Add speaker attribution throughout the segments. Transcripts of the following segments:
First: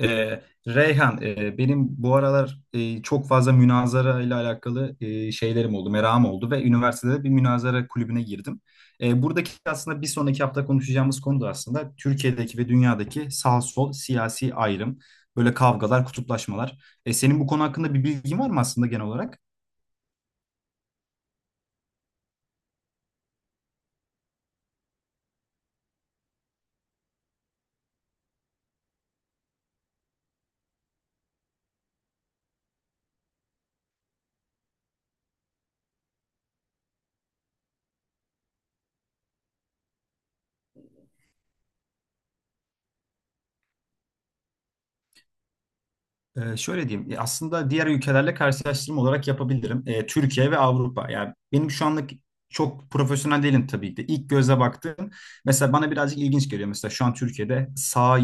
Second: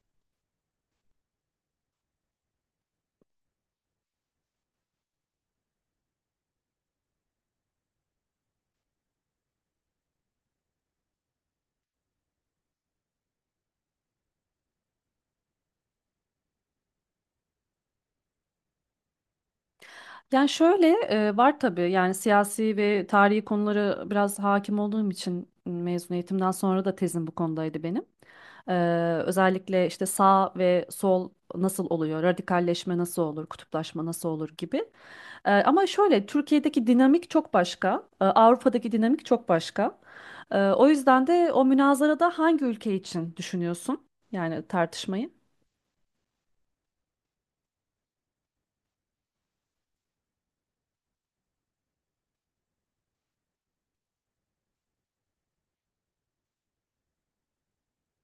Speaker 1: Ee, Reyhan, benim bu aralar çok fazla münazara ile alakalı şeylerim oldu, merakım oldu ve üniversitede bir münazara kulübüne girdim. Buradaki aslında bir sonraki hafta konuşacağımız konu da aslında Türkiye'deki ve dünyadaki sağ sol siyasi ayrım, böyle kavgalar, kutuplaşmalar. Senin bu konu hakkında bir bilgin var mı aslında genel olarak?
Speaker 2: Yani şöyle var tabii yani siyasi ve tarihi konuları biraz hakim olduğum için mezun eğitimden sonra da tezim bu konudaydı benim. Ee, Özellikle işte sağ ve sol nasıl oluyor, radikalleşme nasıl olur, kutuplaşma nasıl olur gibi. Ama şöyle Türkiye'deki dinamik çok başka, Avrupa'daki dinamik çok başka. O yüzden de o münazarada hangi ülke için düşünüyorsun yani tartışmayı?
Speaker 1: Şöyle diyeyim, aslında diğer ülkelerle karşılaştırma olarak yapabilirim. Türkiye ve Avrupa. Yani benim şu anlık çok profesyonel değilim tabii ki de. İlk göze baktığım, mesela bana birazcık ilginç geliyor. Mesela şu an Türkiye'de sağa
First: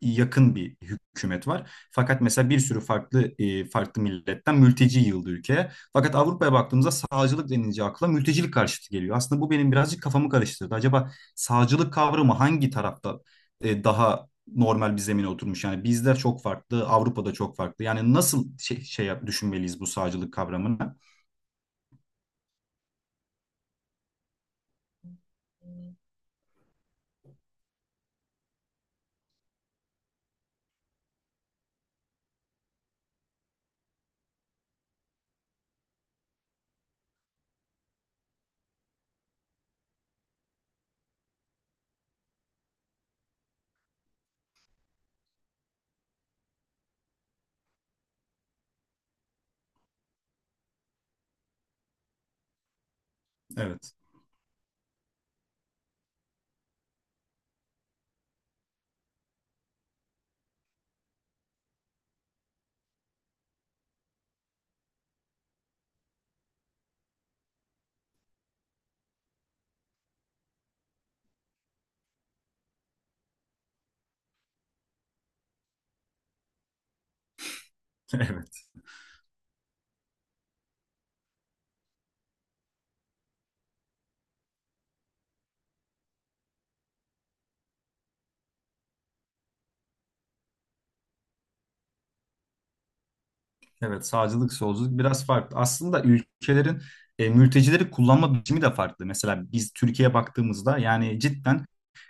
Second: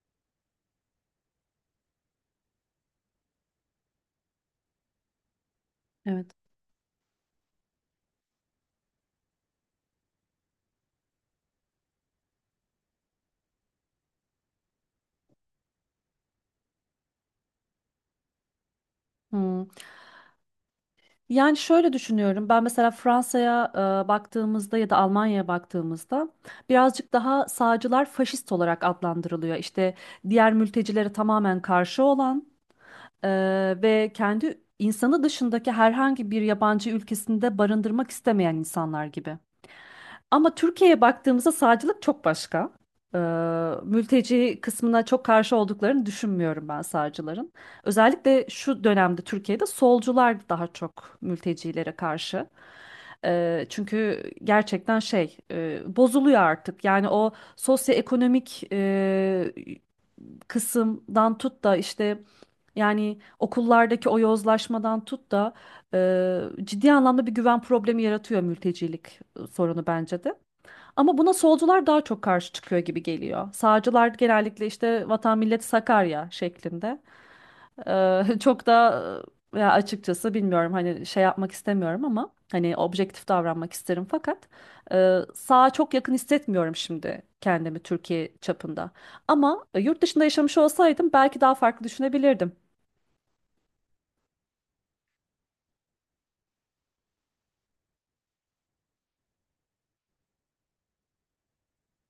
Speaker 1: yakın bir hükümet var. Fakat mesela bir sürü farklı milletten mülteci yığıldı ülkeye. Fakat
Speaker 2: Evet.
Speaker 1: Avrupa'ya baktığımızda sağcılık denince akla mültecilik karşıtı geliyor. Aslında bu benim birazcık kafamı karıştırdı. Acaba sağcılık kavramı hangi tarafta daha normal bir zemine oturmuş? Yani bizde çok farklı, Avrupa'da çok farklı. Yani nasıl şey
Speaker 2: Hmm.
Speaker 1: düşünmeliyiz bu sağcılık kavramını?
Speaker 2: Yani şöyle düşünüyorum. Ben mesela Fransa'ya baktığımızda ya da Almanya'ya baktığımızda birazcık daha sağcılar faşist olarak adlandırılıyor. İşte diğer mültecilere tamamen karşı olan e, ve kendi insanı dışındaki herhangi bir yabancı ülkesinde barındırmak istemeyen insanlar gibi. Ama Türkiye'ye baktığımızda sağcılık çok başka. Ee, Mülteci kısmına çok karşı olduklarını düşünmüyorum ben sağcıların. Özellikle şu dönemde Türkiye'de solcular daha çok mültecilere karşı.
Speaker 1: Evet.
Speaker 2: Çünkü gerçekten şey bozuluyor artık. Yani o sosyoekonomik kısımdan tut da işte yani okullardaki o yozlaşmadan tut da ciddi anlamda bir güven problemi yaratıyor mültecilik sorunu bence de. Ama buna solcular daha çok karşı çıkıyor gibi geliyor. Sağcılar genellikle işte vatan millet Sakarya şeklinde. Çok
Speaker 1: Evet.
Speaker 2: da ya açıkçası bilmiyorum hani şey yapmak istemiyorum ama hani objektif davranmak isterim fakat sağa çok yakın hissetmiyorum şimdi kendimi Türkiye çapında. Ama yurt dışında yaşamış olsaydım belki daha farklı düşünebilirdim.
Speaker 1: Evet, sağcılık, solculuk biraz farklı. Aslında ülkelerin mültecileri kullanma biçimi de farklı. Mesela biz Türkiye'ye baktığımızda yani cidden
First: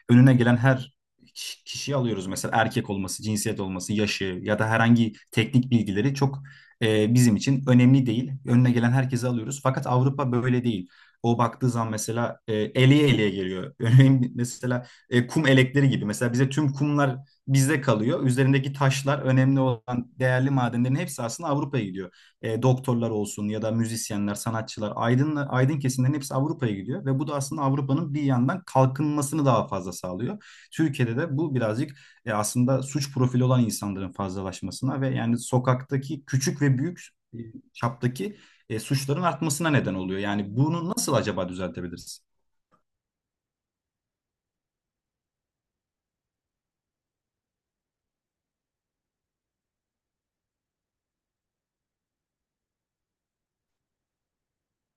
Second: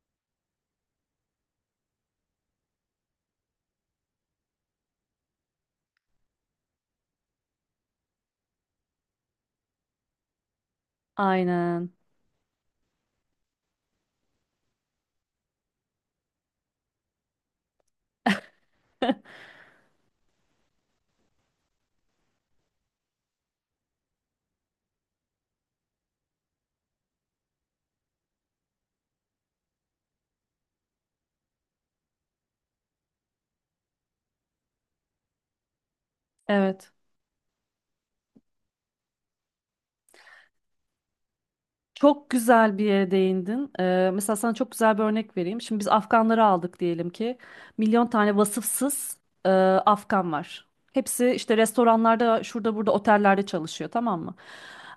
Speaker 1: önüne gelen her kişiyi alıyoruz. Mesela erkek olması, cinsiyet olması, yaşı ya da herhangi teknik bilgileri çok bizim için önemli değil. Önüne gelen herkesi alıyoruz. Fakat Avrupa böyle değil. O baktığı zaman
Speaker 2: Aynen.
Speaker 1: mesela eleye eleye geliyor. Örneğin mesela kum elekleri gibi. Mesela bize tüm kumlar bizde kalıyor. Üzerindeki taşlar, önemli olan değerli madenlerin hepsi aslında Avrupa'ya gidiyor, doktorlar olsun ya da müzisyenler, sanatçılar, aydın, aydın kesimlerin hepsi Avrupa'ya gidiyor ve bu da aslında Avrupa'nın bir yandan kalkınmasını daha fazla sağlıyor. Türkiye'de de bu birazcık aslında suç profili olan insanların fazlalaşmasına ve yani sokaktaki küçük ve
Speaker 2: Evet.
Speaker 1: büyük e, çaptaki suçların artmasına neden oluyor. Yani bunu nasıl acaba düzeltebiliriz?
Speaker 2: Çok güzel bir yere değindin. Mesela sana çok güzel bir örnek vereyim. Şimdi biz Afganları aldık diyelim ki. Milyon tane vasıfsız e, Afgan var. Hepsi işte restoranlarda, şurada burada otellerde çalışıyor, tamam mı?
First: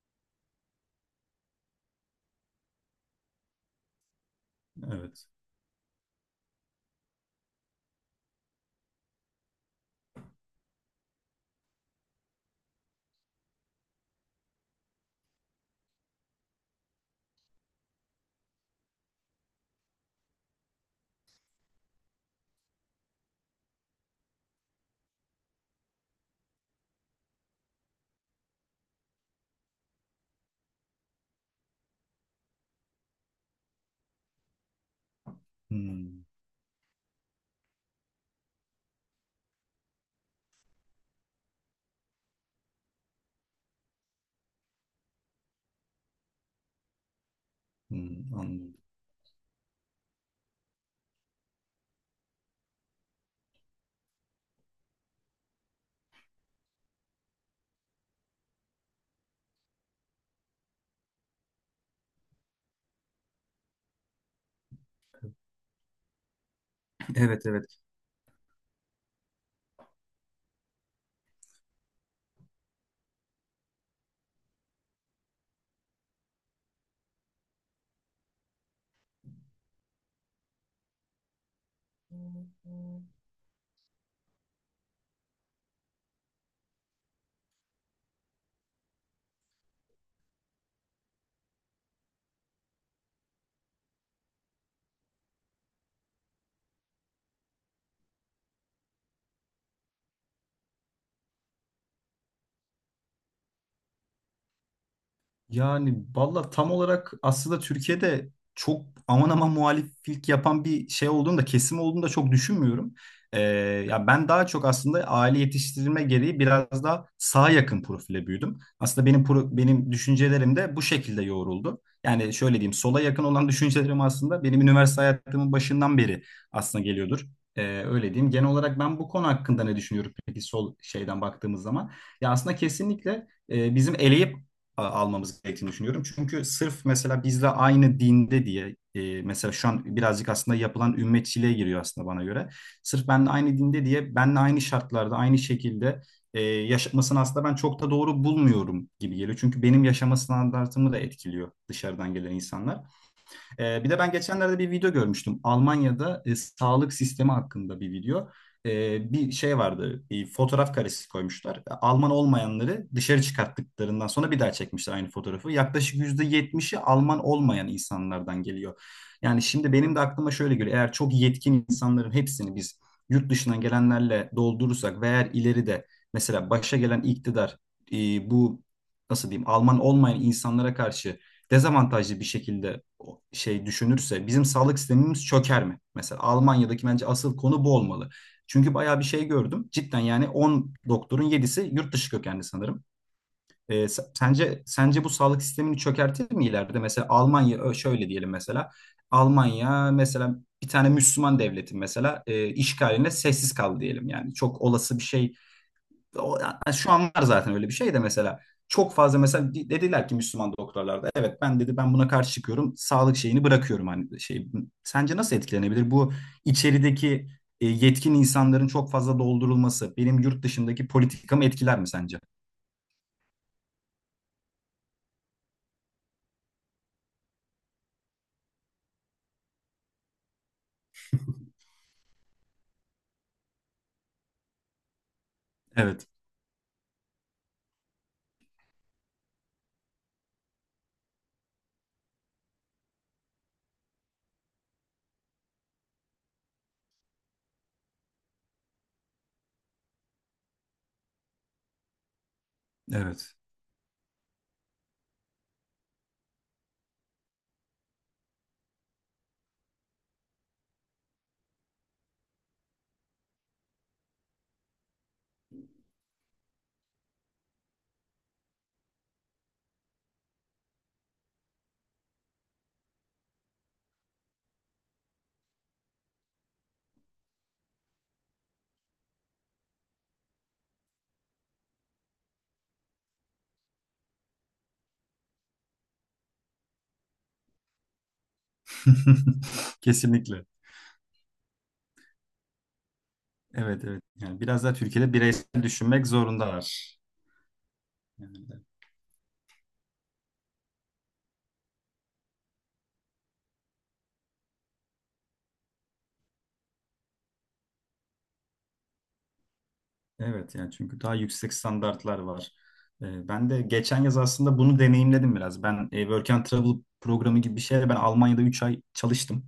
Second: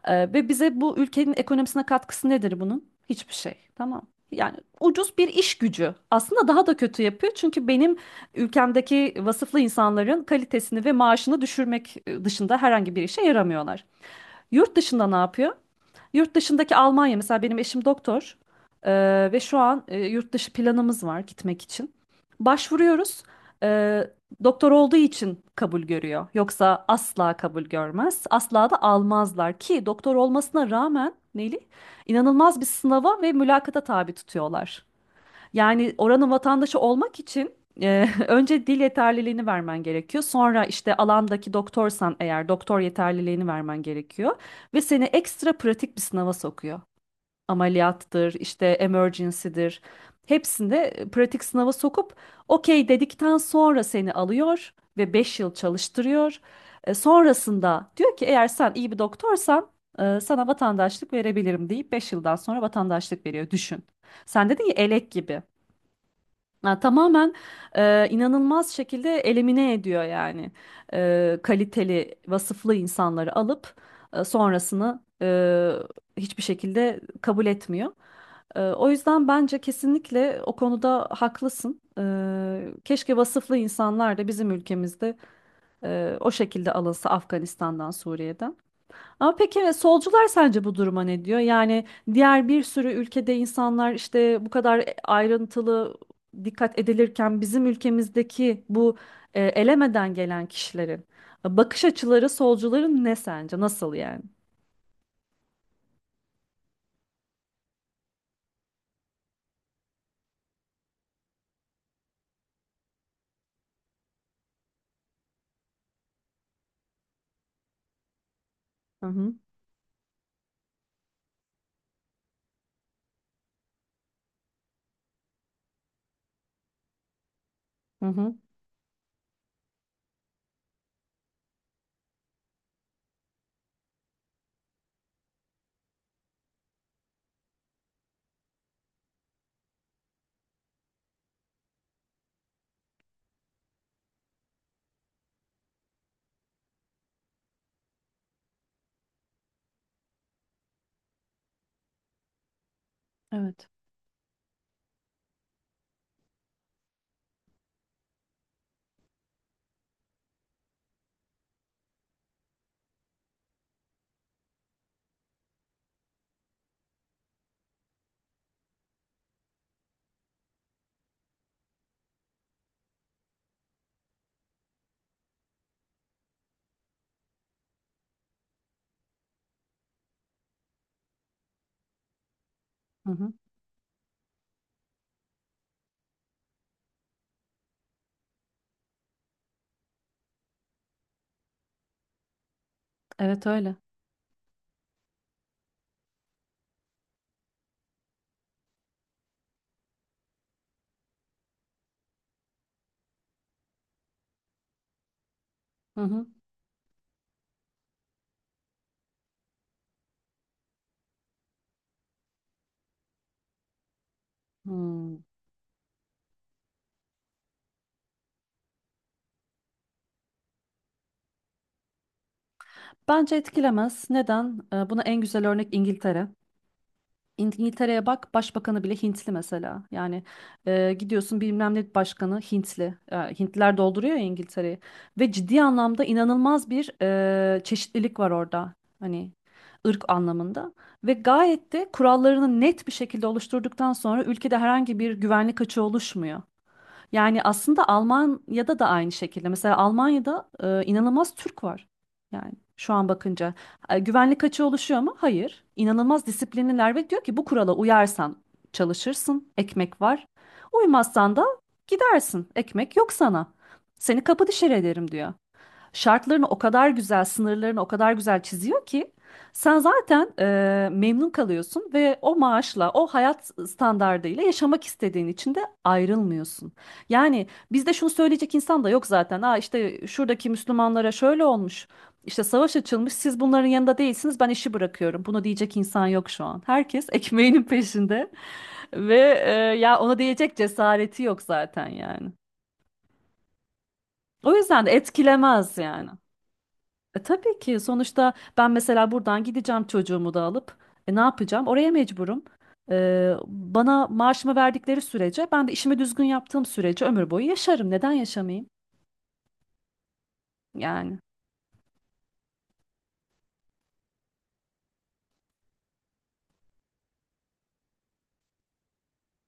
Speaker 2: Ve bize bu ülkenin ekonomisine katkısı nedir bunun? Hiçbir şey, tamam. Yani ucuz bir
Speaker 1: Evet.
Speaker 2: iş gücü. Aslında daha da kötü yapıyor. Çünkü benim ülkemdeki vasıflı insanların kalitesini ve maaşını düşürmek dışında herhangi bir işe yaramıyorlar. Yurt dışında ne yapıyor? Yurt dışındaki Almanya mesela benim eşim doktor. Ve şu an yurt dışı planımız var gitmek için. Başvuruyoruz. Ee, Doktor olduğu için kabul görüyor. Yoksa asla kabul görmez. Asla da almazlar ki doktor olmasına rağmen Neli inanılmaz bir sınava ve mülakata tabi tutuyorlar. Yani
Speaker 1: Hmm,
Speaker 2: oranın vatandaşı olmak için önce dil yeterliliğini vermen gerekiyor. Sonra işte alandaki doktorsan eğer doktor yeterliliğini vermen gerekiyor. Ve seni ekstra pratik bir sınava sokuyor. Ameliyattır,
Speaker 1: hmm,
Speaker 2: işte
Speaker 1: anladım.
Speaker 2: emergency'dir. Hepsinde pratik sınava sokup okey dedikten sonra seni alıyor ve 5 yıl çalıştırıyor. Sonrasında diyor ki eğer sen iyi bir doktorsan sana vatandaşlık verebilirim deyip 5 yıldan sonra vatandaşlık veriyor. Düşün. Sen dedin ya elek gibi. Ha, tamamen
Speaker 1: Evet, evet.
Speaker 2: inanılmaz şekilde elimine ediyor yani. Kaliteli vasıflı insanları alıp sonrasını hiçbir şekilde kabul etmiyor. O yüzden bence kesinlikle o konuda haklısın. Keşke vasıflı insanlar da bizim ülkemizde o şekilde alınsa Afganistan'dan, Suriye'den. Ama peki evet, solcular sence bu duruma ne diyor? Yani diğer bir sürü ülkede insanlar işte bu kadar ayrıntılı dikkat edilirken bizim ülkemizdeki bu elemeden gelen kişilerin bakış açıları solcuların ne sence? Nasıl yani?
Speaker 1: Yani valla tam olarak aslında Türkiye'de çok aman aman muhaliflik yapan bir şey olduğunu da kesim olduğunu da çok düşünmüyorum. Ee, ya ben daha çok aslında aile yetiştirilme gereği biraz daha sağa yakın profile büyüdüm.
Speaker 2: Hı
Speaker 1: Aslında
Speaker 2: hı,
Speaker 1: benim düşüncelerim de bu şekilde yoğruldu. Yani şöyle diyeyim, sola yakın olan düşüncelerim aslında benim üniversite hayatımın başından beri aslında geliyordur.
Speaker 2: hı
Speaker 1: Öyle diyeyim.
Speaker 2: hı,
Speaker 1: Genel olarak ben bu konu hakkında ne düşünüyorum peki sol şeyden baktığımız zaman? Ya aslında kesinlikle bizim eleyip almamız gerektiğini düşünüyorum. Çünkü sırf mesela bizle aynı dinde diye, mesela şu an birazcık aslında yapılan ümmetçiliğe giriyor aslında bana göre. Sırf benle aynı dinde diye benle aynı şartlarda aynı şekilde yaşatmasını aslında ben çok da doğru bulmuyorum gibi geliyor. Çünkü benim yaşama standartımı da etkiliyor dışarıdan gelen insanlar.
Speaker 2: evet.
Speaker 1: Bir de ben geçenlerde bir video görmüştüm. Almanya'da sağlık sistemi hakkında bir video. Bir şey vardı, bir fotoğraf karesi koymuşlar. Alman olmayanları dışarı çıkarttıklarından sonra bir daha çekmişler aynı fotoğrafı. Yaklaşık %70'i Alman olmayan insanlardan geliyor. Yani şimdi benim de aklıma şöyle geliyor. Eğer çok yetkin insanların hepsini biz yurt dışından gelenlerle doldurursak ve eğer ileride mesela başa gelen iktidar, bu nasıl diyeyim, Alman olmayan insanlara karşı dezavantajlı bir şekilde
Speaker 2: Hı hı,
Speaker 1: şey düşünürse bizim sağlık sistemimiz çöker mi? Mesela Almanya'daki bence asıl konu bu olmalı. Çünkü bayağı bir şey gördüm. Cidden yani 10 doktorun 7'si yurt dışı kökenli sanırım.
Speaker 2: evet öyle.
Speaker 1: Ee, sence bu sağlık sistemini çökertir mi ileride? Mesela Almanya şöyle diyelim mesela. Almanya mesela bir tane Müslüman devletin mesela işgaline sessiz kaldı diyelim yani. Çok olası bir şey,
Speaker 2: Hı hı.
Speaker 1: o, yani şu an var zaten öyle bir şey de, mesela çok fazla mesela dediler ki Müslüman doktorlarda, evet ben dedi, ben buna karşı çıkıyorum, sağlık şeyini bırakıyorum hani şey, sence
Speaker 2: Hmm.
Speaker 1: nasıl etkilenebilir bu içerideki yetkin insanların çok fazla doldurulması benim yurt dışındaki politikamı etkiler mi sence?
Speaker 2: Bence etkilemez. Neden? Buna en güzel örnek İngiltere. İngiltere'ye bak başbakanı bile Hintli mesela. Yani gidiyorsun bilmem ne başkanı Hintli. E, Hintliler dolduruyor ya İngiltere'yi. Ve ciddi anlamda
Speaker 1: Evet,
Speaker 2: inanılmaz bir çeşitlilik var orada. Hani ırk anlamında. Ve gayet de kurallarını net bir şekilde oluşturduktan sonra ülkede herhangi bir güvenlik açığı oluşmuyor. Yani aslında Almanya'da da aynı şekilde. Mesela Almanya'da inanılmaz Türk var. Yani şu an
Speaker 1: evet.
Speaker 2: bakınca, güvenlik açığı oluşuyor mu? Hayır. İnanılmaz disiplinliler ve diyor ki bu kurala uyarsan çalışırsın, ekmek var. Uymazsan da gidersin, ekmek yok sana. Seni kapı dışarı ederim diyor, şartlarını o kadar güzel, sınırlarını o kadar güzel çiziyor ki sen zaten memnun kalıyorsun ve o maaşla, o hayat standardıyla yaşamak istediğin için de ayrılmıyorsun. Yani bizde şunu söyleyecek insan da yok zaten. Aa işte şuradaki Müslümanlara şöyle olmuş. İşte savaş açılmış, siz bunların yanında değilsiniz, ben işi bırakıyorum. Bunu diyecek insan yok şu an. Herkes ekmeğinin peşinde ve e, ya ona
Speaker 1: Kesinlikle.
Speaker 2: diyecek cesareti yok zaten yani.
Speaker 1: Evet, evet. Yani
Speaker 2: O
Speaker 1: biraz daha
Speaker 2: yüzden de
Speaker 1: Türkiye'de bireysel
Speaker 2: etkilemez
Speaker 1: düşünmek
Speaker 2: yani.
Speaker 1: zorundalar.
Speaker 2: Tabii ki sonuçta
Speaker 1: Yani
Speaker 2: ben mesela buradan gideceğim çocuğumu da alıp ne yapacağım? Oraya mecburum. Bana maaşımı verdikleri sürece ben de işimi düzgün yaptığım sürece ömür boyu yaşarım. Neden yaşamayayım?
Speaker 1: evet, yani çünkü daha
Speaker 2: Yani.
Speaker 1: yüksek standartlar var. Ben de geçen yaz aslında bunu deneyimledim biraz. Ben Work and Travel programı gibi bir şeyle ben Almanya'da 3 ay çalıştım.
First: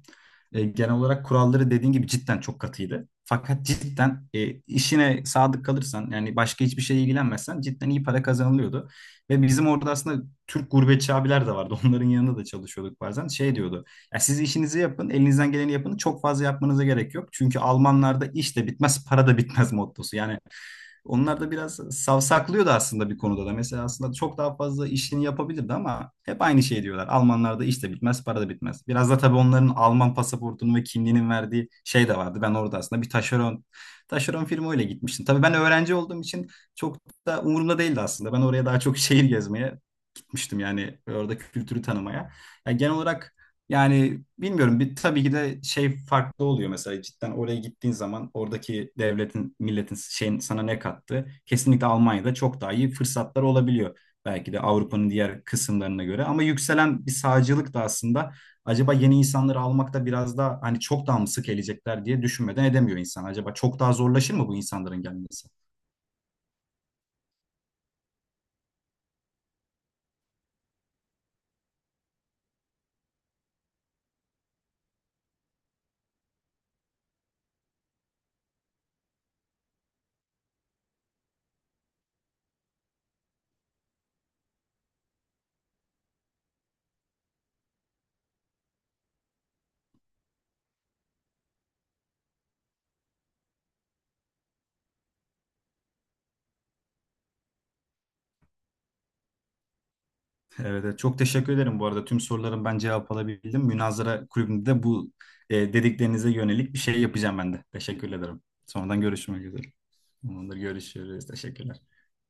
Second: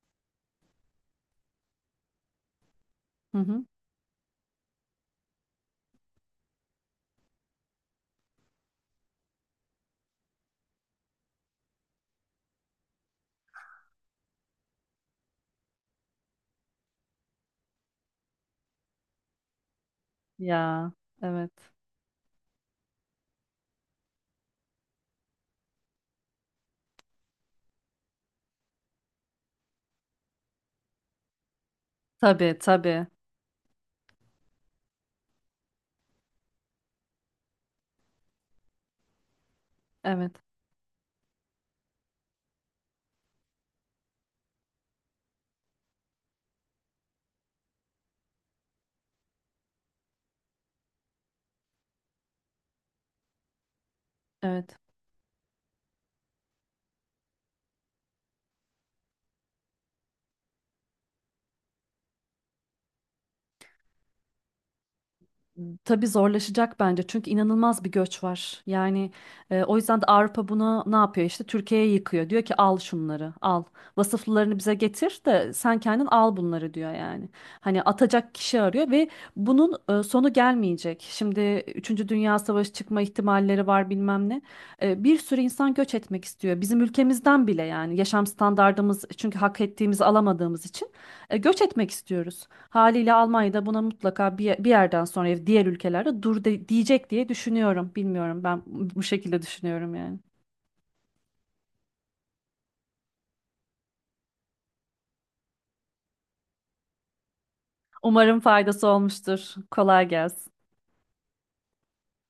Speaker 1: Genel olarak kuralları dediğin gibi cidden çok katıydı.
Speaker 2: Hı hı.
Speaker 1: Fakat cidden işine sadık kalırsan yani başka hiçbir şeye ilgilenmezsen cidden iyi para kazanılıyordu. Ve bizim orada aslında Türk gurbetçi abiler de vardı. Onların yanında da çalışıyorduk bazen. Şey diyordu. Ya siz işinizi yapın, elinizden geleni yapın. Çok fazla yapmanıza gerek yok. Çünkü Almanlarda iş de bitmez, para da bitmez mottosu. Yani
Speaker 2: Ya
Speaker 1: onlar
Speaker 2: evet.
Speaker 1: da biraz savsaklıyordu aslında bir konuda da. Mesela aslında çok daha fazla işini yapabilirdi ama hep aynı şey diyorlar. Almanlarda iş de bitmez, para da bitmez. Biraz da tabii onların Alman pasaportunun ve kimliğinin verdiği şey de vardı. Ben
Speaker 2: Tabii
Speaker 1: orada aslında
Speaker 2: tabii.
Speaker 1: bir taşeron firma öyle gitmiştim. Tabii ben öğrenci olduğum için çok da umurumda değildi aslında. Ben oraya daha çok şehir gezmeye
Speaker 2: Evet.
Speaker 1: gitmiştim, yani orada kültürü tanımaya. Yani genel olarak yani bilmiyorum, bir tabii ki de şey farklı oluyor mesela, cidden oraya gittiğin zaman oradaki devletin, milletin şeyin sana ne kattı? Kesinlikle Almanya'da çok daha iyi fırsatlar olabiliyor. Belki de
Speaker 2: Evet.
Speaker 1: Avrupa'nın diğer kısımlarına göre, ama yükselen bir sağcılık da aslında, acaba yeni insanları almakta biraz daha hani çok daha mı sık gelecekler diye düşünmeden edemiyor insan. Acaba çok daha zorlaşır mı bu insanların gelmesi?
Speaker 2: Tabii zorlaşacak bence çünkü inanılmaz bir göç var. Yani o yüzden de Avrupa buna ne yapıyor işte Türkiye'ye yıkıyor. Diyor ki al şunları, al vasıflarını bize getir de sen kendin al bunları diyor yani. Hani atacak kişi arıyor ve bunun sonu gelmeyecek. Şimdi üçüncü Dünya Savaşı çıkma ihtimalleri var bilmem ne. Bir sürü insan göç etmek istiyor bizim ülkemizden bile yani yaşam standardımız çünkü hak ettiğimizi alamadığımız için göç etmek istiyoruz. Haliyle Almanya'da buna mutlaka bir yerden sonra diğer ülkelerde diyecek diye düşünüyorum. Bilmiyorum ben bu şekilde düşünüyorum yani.
Speaker 1: Evet, evet. Çok teşekkür ederim bu arada. Tüm soruların ben cevap alabildim. Münazara kulübünde de bu dediklerinize yönelik bir şey yapacağım ben de. Teşekkür
Speaker 2: Umarım
Speaker 1: ederim.
Speaker 2: faydası
Speaker 1: Sonradan görüşmek
Speaker 2: olmuştur.
Speaker 1: üzere.
Speaker 2: Kolay gelsin.
Speaker 1: Ondan görüşürüz. Teşekkürler.